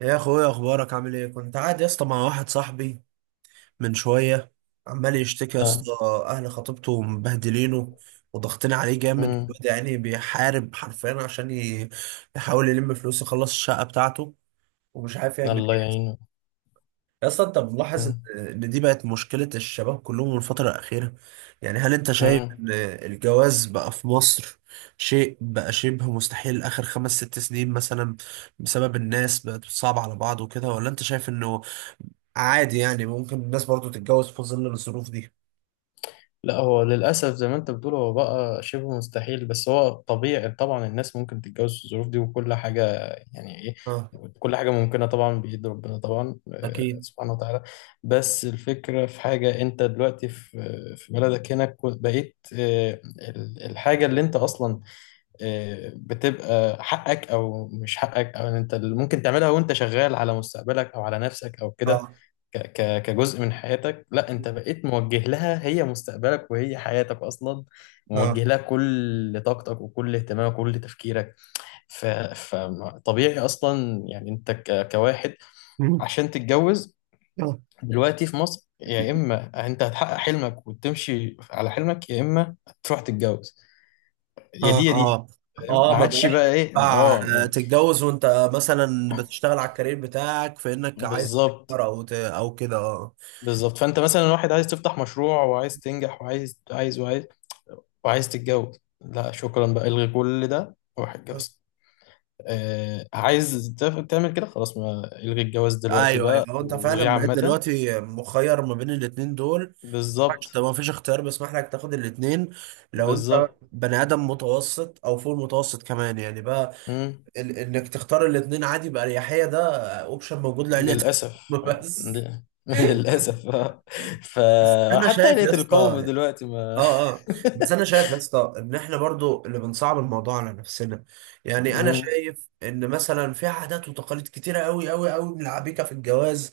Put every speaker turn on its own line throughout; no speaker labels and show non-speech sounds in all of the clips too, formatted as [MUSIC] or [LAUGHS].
يا اخويا، اخبارك؟ عامل ايه؟ كنت قاعد يا اسطى مع واحد صاحبي من شويه، عمال يشتكي يا
اه.
اسطى. اهل خطيبته مبهدلينه وضغطين عليه جامد،
امم
وبدا يعني بيحارب حرفيا عشان يحاول يلم فلوس يخلص الشقه بتاعته، ومش عارف يعمل
الله
ايه.
يعينه.
يا اسطى، انت ملاحظ ان
امم
إن دي بقت مشكله الشباب كلهم الفتره الاخيره؟ يعني هل انت شايف
امم
ان الجواز بقى في مصر شيء بقى شبه مستحيل اخر خمس ست سنين مثلا، بسبب الناس بقت صعبة على بعض وكده، ولا انت شايف انه عادي يعني ممكن الناس برضو تتجوز في ظل الظروف دي؟
لا، هو للأسف زي ما أنت بتقول هو بقى شبه مستحيل، بس هو طبيعي طبعا، الناس ممكن تتجوز في الظروف دي وكل حاجة. يعني إيه،
اه،
كل حاجة ممكنة طبعا بإيد ربنا طبعا،
اكيد.
سبحانه وتعالى. بس الفكرة في حاجة، أنت دلوقتي في بلدك هنا، بقيت الحاجة اللي أنت أصلا بتبقى حقك أو مش حقك، أو أنت اللي ممكن تعملها وأنت شغال على مستقبلك أو على نفسك أو كده،
اه،
ك ك كجزء من حياتك. لا، انت بقيت موجه لها، هي مستقبلك وهي حياتك اصلا،
اه.
موجه لها كل طاقتك وكل اهتمامك وكل تفكيرك. ف فطبيعي اصلا، يعني انت كواحد
[LAUGHS] مم.
عشان تتجوز
اه،
دلوقتي في مصر، يا اما انت هتحقق حلمك وتمشي على حلمك، يا اما تروح تتجوز، يا
اه،
دي يا دي.
اه،
فاهم؟ ما
اه. ما
عادش
بقاش
بقى ايه،
ينفع
اه.
تتجوز وانت مثلا بتشتغل على الكارير بتاعك، في انك عايز
بالظبط
تكبر او او كده. اه.
بالظبط. فانت مثلا واحد عايز تفتح مشروع، وعايز تنجح، وعايز عايز وعايز، وعايز تتجوز. لا شكرا، بقى الغي كل ده وروح
آه.
اتجوز. عايز تعمل كده، خلاص ما الغي الجواز دلوقتي
ايوه، ايوه.
بقى،
هو انت
والغيه
فعلا بقيت
عامة.
دلوقتي مخير ما بين الاتنين دول؟
بالظبط
طب ما فيش اختيار بيسمح لك تاخد الاتنين؟ لو انت
بالظبط.
بني ادم متوسط او فوق المتوسط كمان يعني، بقى
مم.
انك تختار الاتنين عادي بأريحية، ده اوبشن موجود لعيلتك. [LAUGHS]
للأسف،
بس
[LAUGHS] للأسف.
انا
فحتى
شايف يا
آلية
اسطى،
القوم دلوقتي ما...
اه، اه، بس
[LAUGHS]
انا شايف يا اسطى ان احنا برضو اللي بنصعب الموضوع على نفسنا. يعني انا
مم.
شايف ان مثلا في عادات وتقاليد كتيره قوي قوي قوي من العبيكه في الجواز،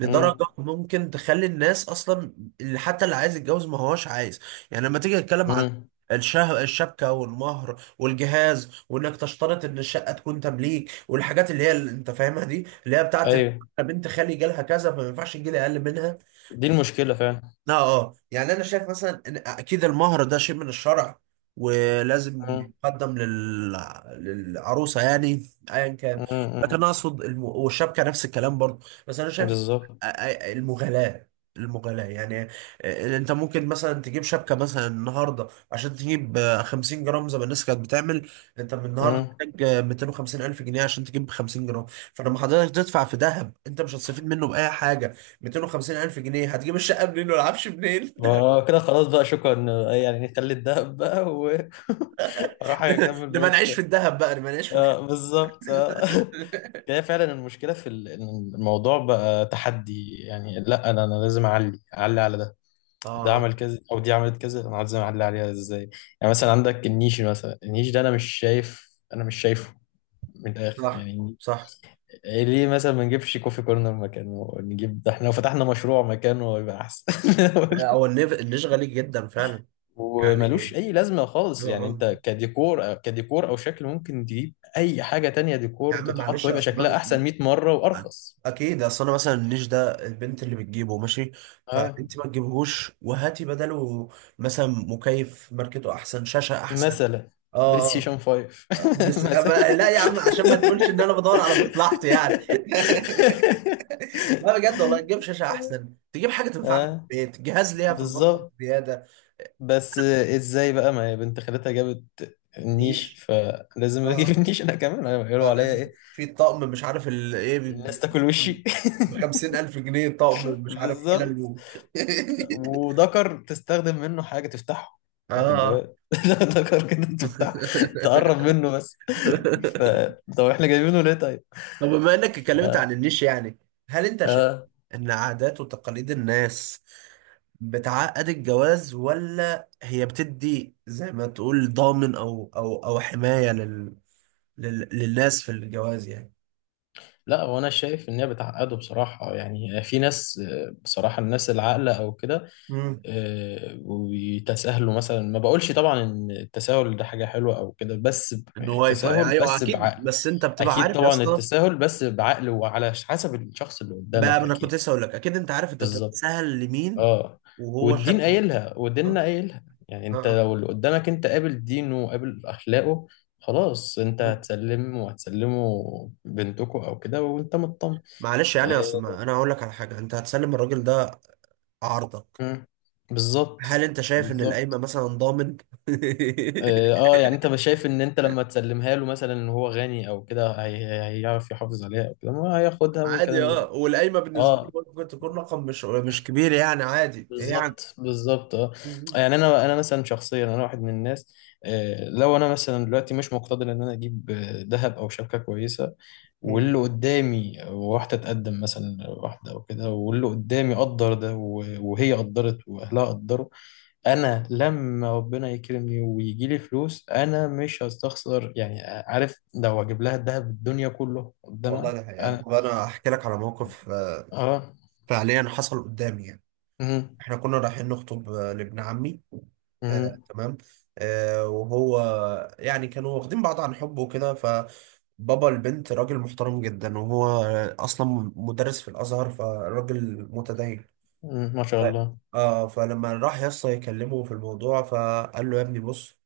لدرجه
مم.
ممكن تخلي الناس اصلا، اللي حتى اللي عايز يتجوز ما هوش عايز. يعني لما تيجي تتكلم عن
مم.
الشبكه والمهر والجهاز، وانك تشترط ان الشقه تكون تمليك، والحاجات اللي هي اللي انت فاهمها دي، اللي هي بتاعت
أيوه،
بنت خالي جالها كذا فما ينفعش تجيلي اقل منها.
دي المشكلة فعلا.
اه. اه، يعني انا شايف مثلا ان اكيد المهر ده شيء من الشرع، ولازم
مم.
يقدم للعروسه يعني، ايا كان.
مم.
لكن انا
مم.
اقصد والشبكه نفس الكلام برضه، بس انا شايف
بالظبط.
المغالاه. يعني، انت ممكن مثلا تجيب شبكه مثلا النهارده عشان تجيب 50 جرام زي ما الناس كانت بتعمل. انت من النهارده
مم.
محتاج 250 الف جنيه عشان تجيب 50 جرام. فلما حضرتك تدفع في ذهب انت مش هتستفيد منه باي حاجه. 250 الف جنيه هتجيب الشقه منين والعفش منين؟
كده خلاص بقى شكرا، يعني نخلي الدهب بقى واروح [LAUGHS]
[LAUGHS]
اكمل
نبقى نعيش في
بقية.
الذهب بقى، نبقى نعيش في
بالظبط. [LAUGHS]
[LAUGHS]
هي فعلا المشكلة في إن الموضوع بقى تحدي، يعني لا انا لازم اعلي اعلي على ده، ده
اه،
عمل كذا او دي عملت كذا، انا لازم اعلي عليها ازاي. يعني مثلا عندك النيش، مثلا النيش ده انا مش شايف، انا مش شايفه من الاخر
صح،
يعني.
صح.
إيه، ليه مثلا ما نجيبش كوفي كورنر مكانه؟ نجيب ده، احنا لو فتحنا مشروع مكانه هيبقى احسن. [LAUGHS]
هو النيش غالي جدا فعلا
وملوش
يعني.
اي لازمه
اه.
خالص، يعني
آه.
انت كديكور كديكور او شكل، ممكن تجيب اي حاجه تانية
يا
ديكور
عم
تتحط
معلش
ويبقى
اصل
شكلها احسن 100 مره وارخص.
اكيد، اصل انا مثلا النيش ده البنت اللي بتجيبه ماشي،
اه،
فانت ما تجيبهوش وهاتي بداله مثلا مكيف ماركته احسن، شاشه احسن.
مثلا بلاي
اه.
ستيشن 5،
آه.
[LAUGHS]
بس أما
مثلا.
لا يا عم، عشان ما تقولش ان انا بدور على مصلحتي يعني. [LAUGHS] لا بجد والله، تجيب شاشه احسن، تجيب حاجه تنفعنا
اه،
في البيت، جهاز ليها في المطبخ
بالظبط.
زياده.
بس ازاي بقى، ما هي بنت خالتها جابت النيش
نيش.
فلازم اجيب
اه.
النيش انا كمان، هيقولوا عليا
لازم
ايه؟
في طقم مش عارف ايه،
الناس تاكل وشي.
ب 50000 جنيه، طقم
[LAUGHS]
مش عارف حلل
بالظبط. وذكر تستخدم منه حاجة تفتحه
[LAUGHS]
بعد
اه.
الجواز، [LAUGHS] ذكر كده تفتح تقرب
[LAUGHS]
منه بس. [LAUGHS] ف... طب احنا جايبينه ليه طيب؟
طب بما انك اتكلمت عن
آه.
النيش، يعني هل انت شايف
آه.
ان عادات وتقاليد الناس بتعقد الجواز، ولا هي بتدي زي ما تقول ضامن او او او حماية للناس في الجواز يعني؟
لا، وانا شايف ان هي بتعقده بصراحه، يعني في ناس، بصراحه الناس العاقله او كده،
امم.
وبيتساهلوا مثلا. ما بقولش طبعا ان التساهل ده حاجه حلوه او كده، بس
ان هو
التساهل
ايوه
بس
اكيد،
بعقل.
بس انت بتبقى
اكيد
عارف يا
طبعا،
اسطى.
التساهل بس بعقل وعلى حسب الشخص اللي
بقى
قدامك
انا كنت
اكيد.
لسه اقول لك، اكيد انت عارف انت
بالظبط.
بتتسهل لمين.
اه،
وهو
والدين
شق. اه.
قايلها وديننا
اه.
قايلها، يعني انت
آه.
لو اللي قدامك انت قابل دينه وقابل اخلاقه، خلاص انت
مم.
هتسلم وهتسلمه بنتكو او كده وانت مطمن.
معلش يعني، اصل ما انا هقول لك على حاجه. انت هتسلم الراجل ده عارضه،
آه، بالظبط
هل انت شايف ان القايمه
بالظبط،
مثلا ضامن؟
اه.
[LAUGHS]
يعني انت شايف ان انت لما تسلمها له مثلا، ان هو غني او كده، هيعرف يحافظ عليها او كده، ما هياخدها
عادي.
ممكن.
اه. والقايمه بالنسبه لي
اه،
ممكن تكون رقم مش مش كبير يعني، عادي يعني.
بالظبط بالظبط، اه. يعني
[LAUGHS]
انا مثلا شخصيا، انا واحد من الناس، لو انا مثلا دلوقتي مش مقتدر ان انا اجيب ذهب او شبكه كويسه،
مم.
واللي قدامي واحده تقدم مثلا واحده او كده، واللي قدامي قدر ده وهي قدرت واهلها قدروا، انا لما ربنا يكرمني ويجي لي فلوس انا مش هستخسر، يعني عارف، لو اجيب لها الذهب الدنيا كله
والله
قدامها.
ده حقيقة.
انا.
طب انا احكي لك على موقف،
اه.
فعليا حصل قدامي يعني.
مم.
احنا كنا رايحين نخطب لابن عمي. آه،
مم.
تمام. آه، وهو يعني كانوا واخدين بعض عن حب وكده، فبابا البنت راجل محترم جدا، وهو اصلا مدرس في الازهر، فراجل متدين.
مم. ما شاء
ف...
الله.
اه. فلما راح يا اسطى يكلمه في الموضوع، فقال له: يا ابني بص،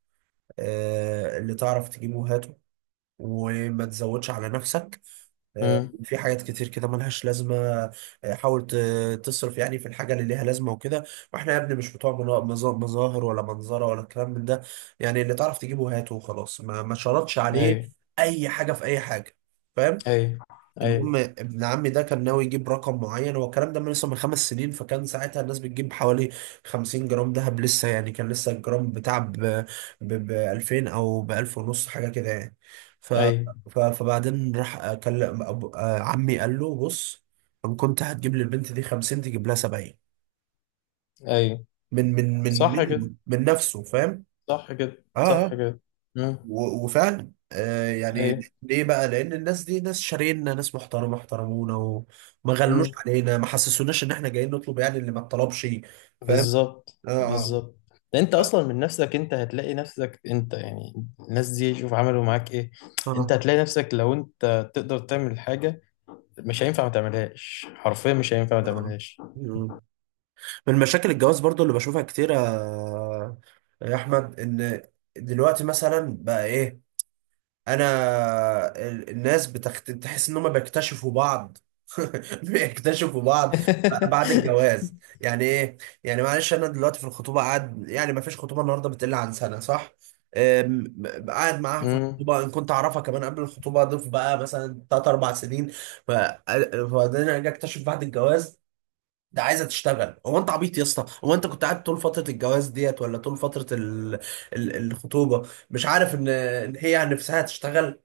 آه، اللي تعرف تجيبه هاته وما تزودش على نفسك. آه، في حاجات كتير كده ملهاش لازمة. آه، حاول تصرف يعني في الحاجة اللي ليها لازمة وكده. واحنا يا ابني مش بتوع مظاهر ولا منظرة ولا الكلام من ده. يعني اللي تعرف تجيبه هاته وخلاص، ما شرطش عليه
امم.
أي حاجة في أي حاجة. فاهم؟
اي اي
المهم ابن عمي ده كان ناوي يجيب رقم معين. هو الكلام ده من لسه من خمس سنين، فكان ساعتها الناس بتجيب حوالي 50 جرام دهب لسه يعني، كان لسه الجرام بتاع ب 2000 او ب 1000 ونص حاجه كده يعني. ف
اي
فبعدين راح كلم عمي، قال له: بص، ان كنت هتجيب للبنت دي 50 تجيب لها 70.
اي.
من من من
صح كده،
من من نفسه فاهم.
صح كده،
اه.
صح
آه.
كده. امم.
وفعلا آه يعني،
اي.
ليه بقى؟ لأن الناس دي ناس شارينا، ناس محترمة احترمونا، وما غلوش
امم.
علينا، ما حسسوناش إن إحنا جايين نطلب يعني اللي ما اتطلبش. فاهم؟
بالظبط
آه، آه.
بالظبط. ده انت اصلا من نفسك، انت هتلاقي نفسك، انت يعني الناس دي شوف عملوا معاك ايه، انت
آه،
هتلاقي نفسك لو انت تقدر تعمل حاجة مش هينفع ما تعملهاش، حرفيا مش هينفع ما
آه.
تعملهاش.
مم. من مشاكل الجواز برضو اللي بشوفها كتير يا أحمد، إن دلوقتي مثلا بقى إيه؟ انا الناس تحس ان هم بيكتشفوا بعض. [LAUGHS] بيكتشفوا بعض بعد
[LAUGHS]
الجواز. يعني ايه؟ يعني معلش انا دلوقتي في الخطوبه قاعد يعني، ما فيش خطوبه النهارده بتقل عن سنه، صح؟ أم، قاعد معاها في
امم.
الخطوبه، ان كنت اعرفها كمان قبل الخطوبه اضيف بقى مثلا ثلاث اربع سنين. ف- وبعدين اجي اكتشف بعد الجواز ده عايزه تشتغل. هو انت عبيط يا اسطى؟ هو انت كنت قاعد طول فتره الجواز ديت ولا طول فتره الخطوبه، مش عارف ان هي عن نفسها تشتغل؟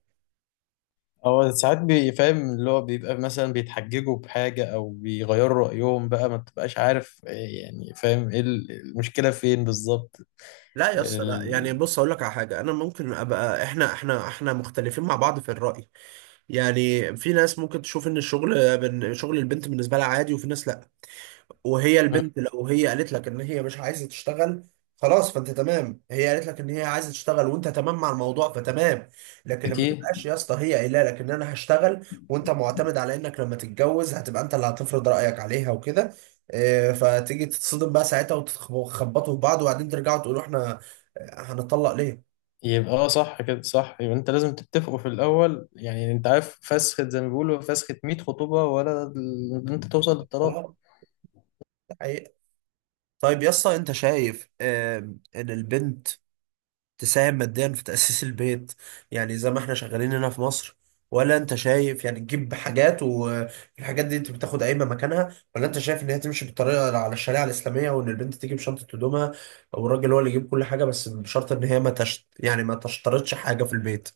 هو ساعات بيفهم، اللي هو بيبقى مثلا بيتحججوا بحاجة أو بيغيروا رأيهم بقى، ما بتبقاش عارف إيه يعني، فاهم إيه المشكلة فين بالظبط.
لا يا اسطى لا، يعني
ال...
بص اقول لك على حاجه، انا ممكن ابقى احنا مختلفين مع بعض في الراي. يعني في ناس ممكن تشوف ان الشغل شغل البنت بالنسبه لها عادي، وفي ناس لا. وهي
مم.
البنت لو هي قالت لك ان هي مش عايزه تشتغل خلاص، فانت تمام. هي قالت لك ان هي عايزه تشتغل وانت تمام مع الموضوع، فتمام. لكن لما
أكيد.
تبقاش يا اسطى هي قايله لك ان انا هشتغل، وانت معتمد على انك لما تتجوز هتبقى انت اللي هتفرض رايك عليها وكده، فتيجي تتصدم بقى ساعتها وتخبطوا في بعض، وبعدين ترجعوا تقولوا احنا هنطلق ليه؟
يبقى اه، صح كده صح، يبقى أنت لازم تتفقوا في الأول، يعني أنت عارف فسخة، زي ما بيقولوا فسخة 100 خطوبة، ولا إن أنت توصل للطلاق.
خلاص. ده حقيقة. طيب يا اسطى، انت شايف ان البنت تساهم ماديا في تأسيس البيت، يعني زي ما احنا شغالين هنا في مصر؟ ولا انت شايف يعني تجيب حاجات والحاجات دي انت بتاخد قايمة مكانها؟ ولا انت شايف ان هي تمشي بالطريقة على الشريعة الإسلامية، وان البنت تجيب شنطة هدومها او الراجل هو اللي يجيب كل حاجة، بس بشرط ان هي ما تشت يعني ما تشترطش حاجة في البيت؟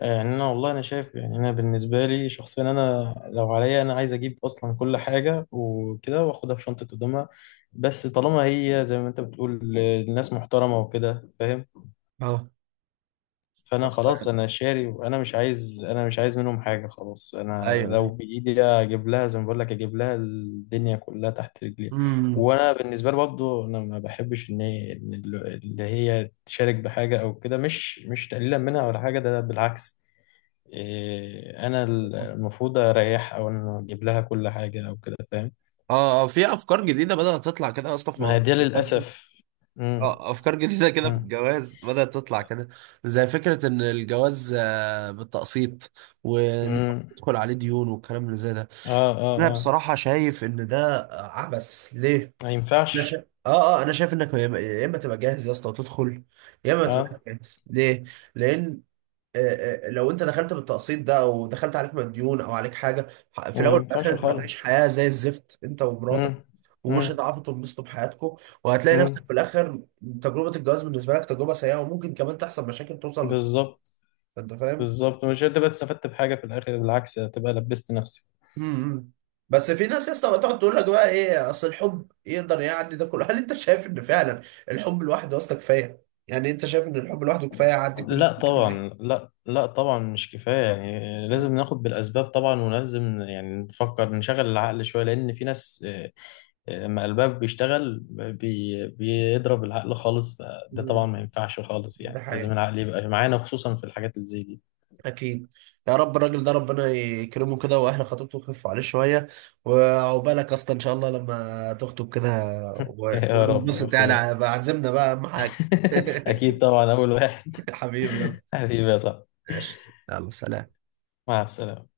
يعني، انا والله انا شايف، يعني انا بالنسبه لي شخصيا، انا لو عليا انا عايز اجيب اصلا كل حاجه وكده، واخدها في شنطه قدامها. بس طالما هي زي ما انت بتقول الناس محترمه وكده، فاهم،
اه. ف...
فانا خلاص انا شاري، وانا مش عايز، انا مش عايز منهم حاجه، خلاص انا
ايوه،
لو
ايوه.
بايدي اجيب لها زي ما بقول لك، اجيب لها الدنيا كلها تحت رجليها.
امم.
وانا بالنسبه لي برضه انا ما بحبش ان هي، إن اللي هي تشارك بحاجه او كده، مش تقليلا منها ولا حاجه، ده بالعكس. إيه، انا المفروض اريح، او انا اجيب لها كل حاجه او كده، فاهم.
اه، اه. في افكار جديده بدات تطلع كده اصلا في
ما هي
موضوع
دي
الجواز.
للاسف. امم.
اه، افكار جديده كده في
امم.
الجواز بدات تطلع كده، زي فكره ان الجواز بالتقسيط،
امم.
وندخل عليه ديون والكلام اللي زي ده.
اه. اه.
انا
اه،
بصراحه شايف ان ده عبث. ليه؟
ما
انا شايف،
ينفعش.
اه، اه، انا شايف انك يا اما يا إما تبقى جاهز يا اسطى وتدخل، يا اما تبقى
اه،
جاهز ليه؟ لان لو انت دخلت بالتقسيط ده او دخلت عليك مديون او عليك حاجه، في
ما
الاول وفي الاخر
ينفعش
انت
خالص.
هتعيش حياه زي الزفت انت
امم.
ومراتك،
امم.
ومش هتعرفوا تنبسطوا بحياتكم، وهتلاقي نفسك
امم.
في الاخر تجربه الجواز بالنسبه لك تجربه سيئه، وممكن كمان تحصل مشاكل توصل.
بالظبط
انت فاهم؟
بالظبط، مش هتبقى استفدت بحاجه في الاخر، بالعكس هتبقى لبست نفسك.
امم. امم. بس في ناس يا اسطى بتقعد تقول لك بقى ايه، اصل الحب يقدر يعدي ده كله. [LAUGHS] هل انت شايف ان فعلا الحب لوحده اصلا كفايه؟ يعني انت شايف ان الحب لوحده كفايه يعدي كل
لا
الفكره دي؟
طبعا، لا لا طبعا مش كفايه، يعني لازم
[LAUGHS]
ناخد بالاسباب طبعا، ولازم يعني نفكر نشغل العقل شويه، لان في ناس، لما قلبها بيشتغل بيضرب العقل خالص، فده
مم.
طبعا ما ينفعش خالص،
ده
يعني لازم
حقيقي.
العقل يبقى معانا خصوصا في الحاجات اللي زي دي.
اكيد. يا رب الراجل ده ربنا يكرمه كده، واهل خطيبته يخفوا عليه شويه، وعقبالك اصلا ان شاء الله لما تخطب كده،
[LAUGHS] يا رب يا
وننبسط
اخويا.
يعني بعزمنا بقى اهم حاجه.
[LAUGHS] اكيد طبعا، اول واحد.
[LAUGHS] حبيبي يا
[LAUGHS]
اسطى.
حبيبي يا صاحبي.
ماشي. يلا، سلام.
مع السلامه.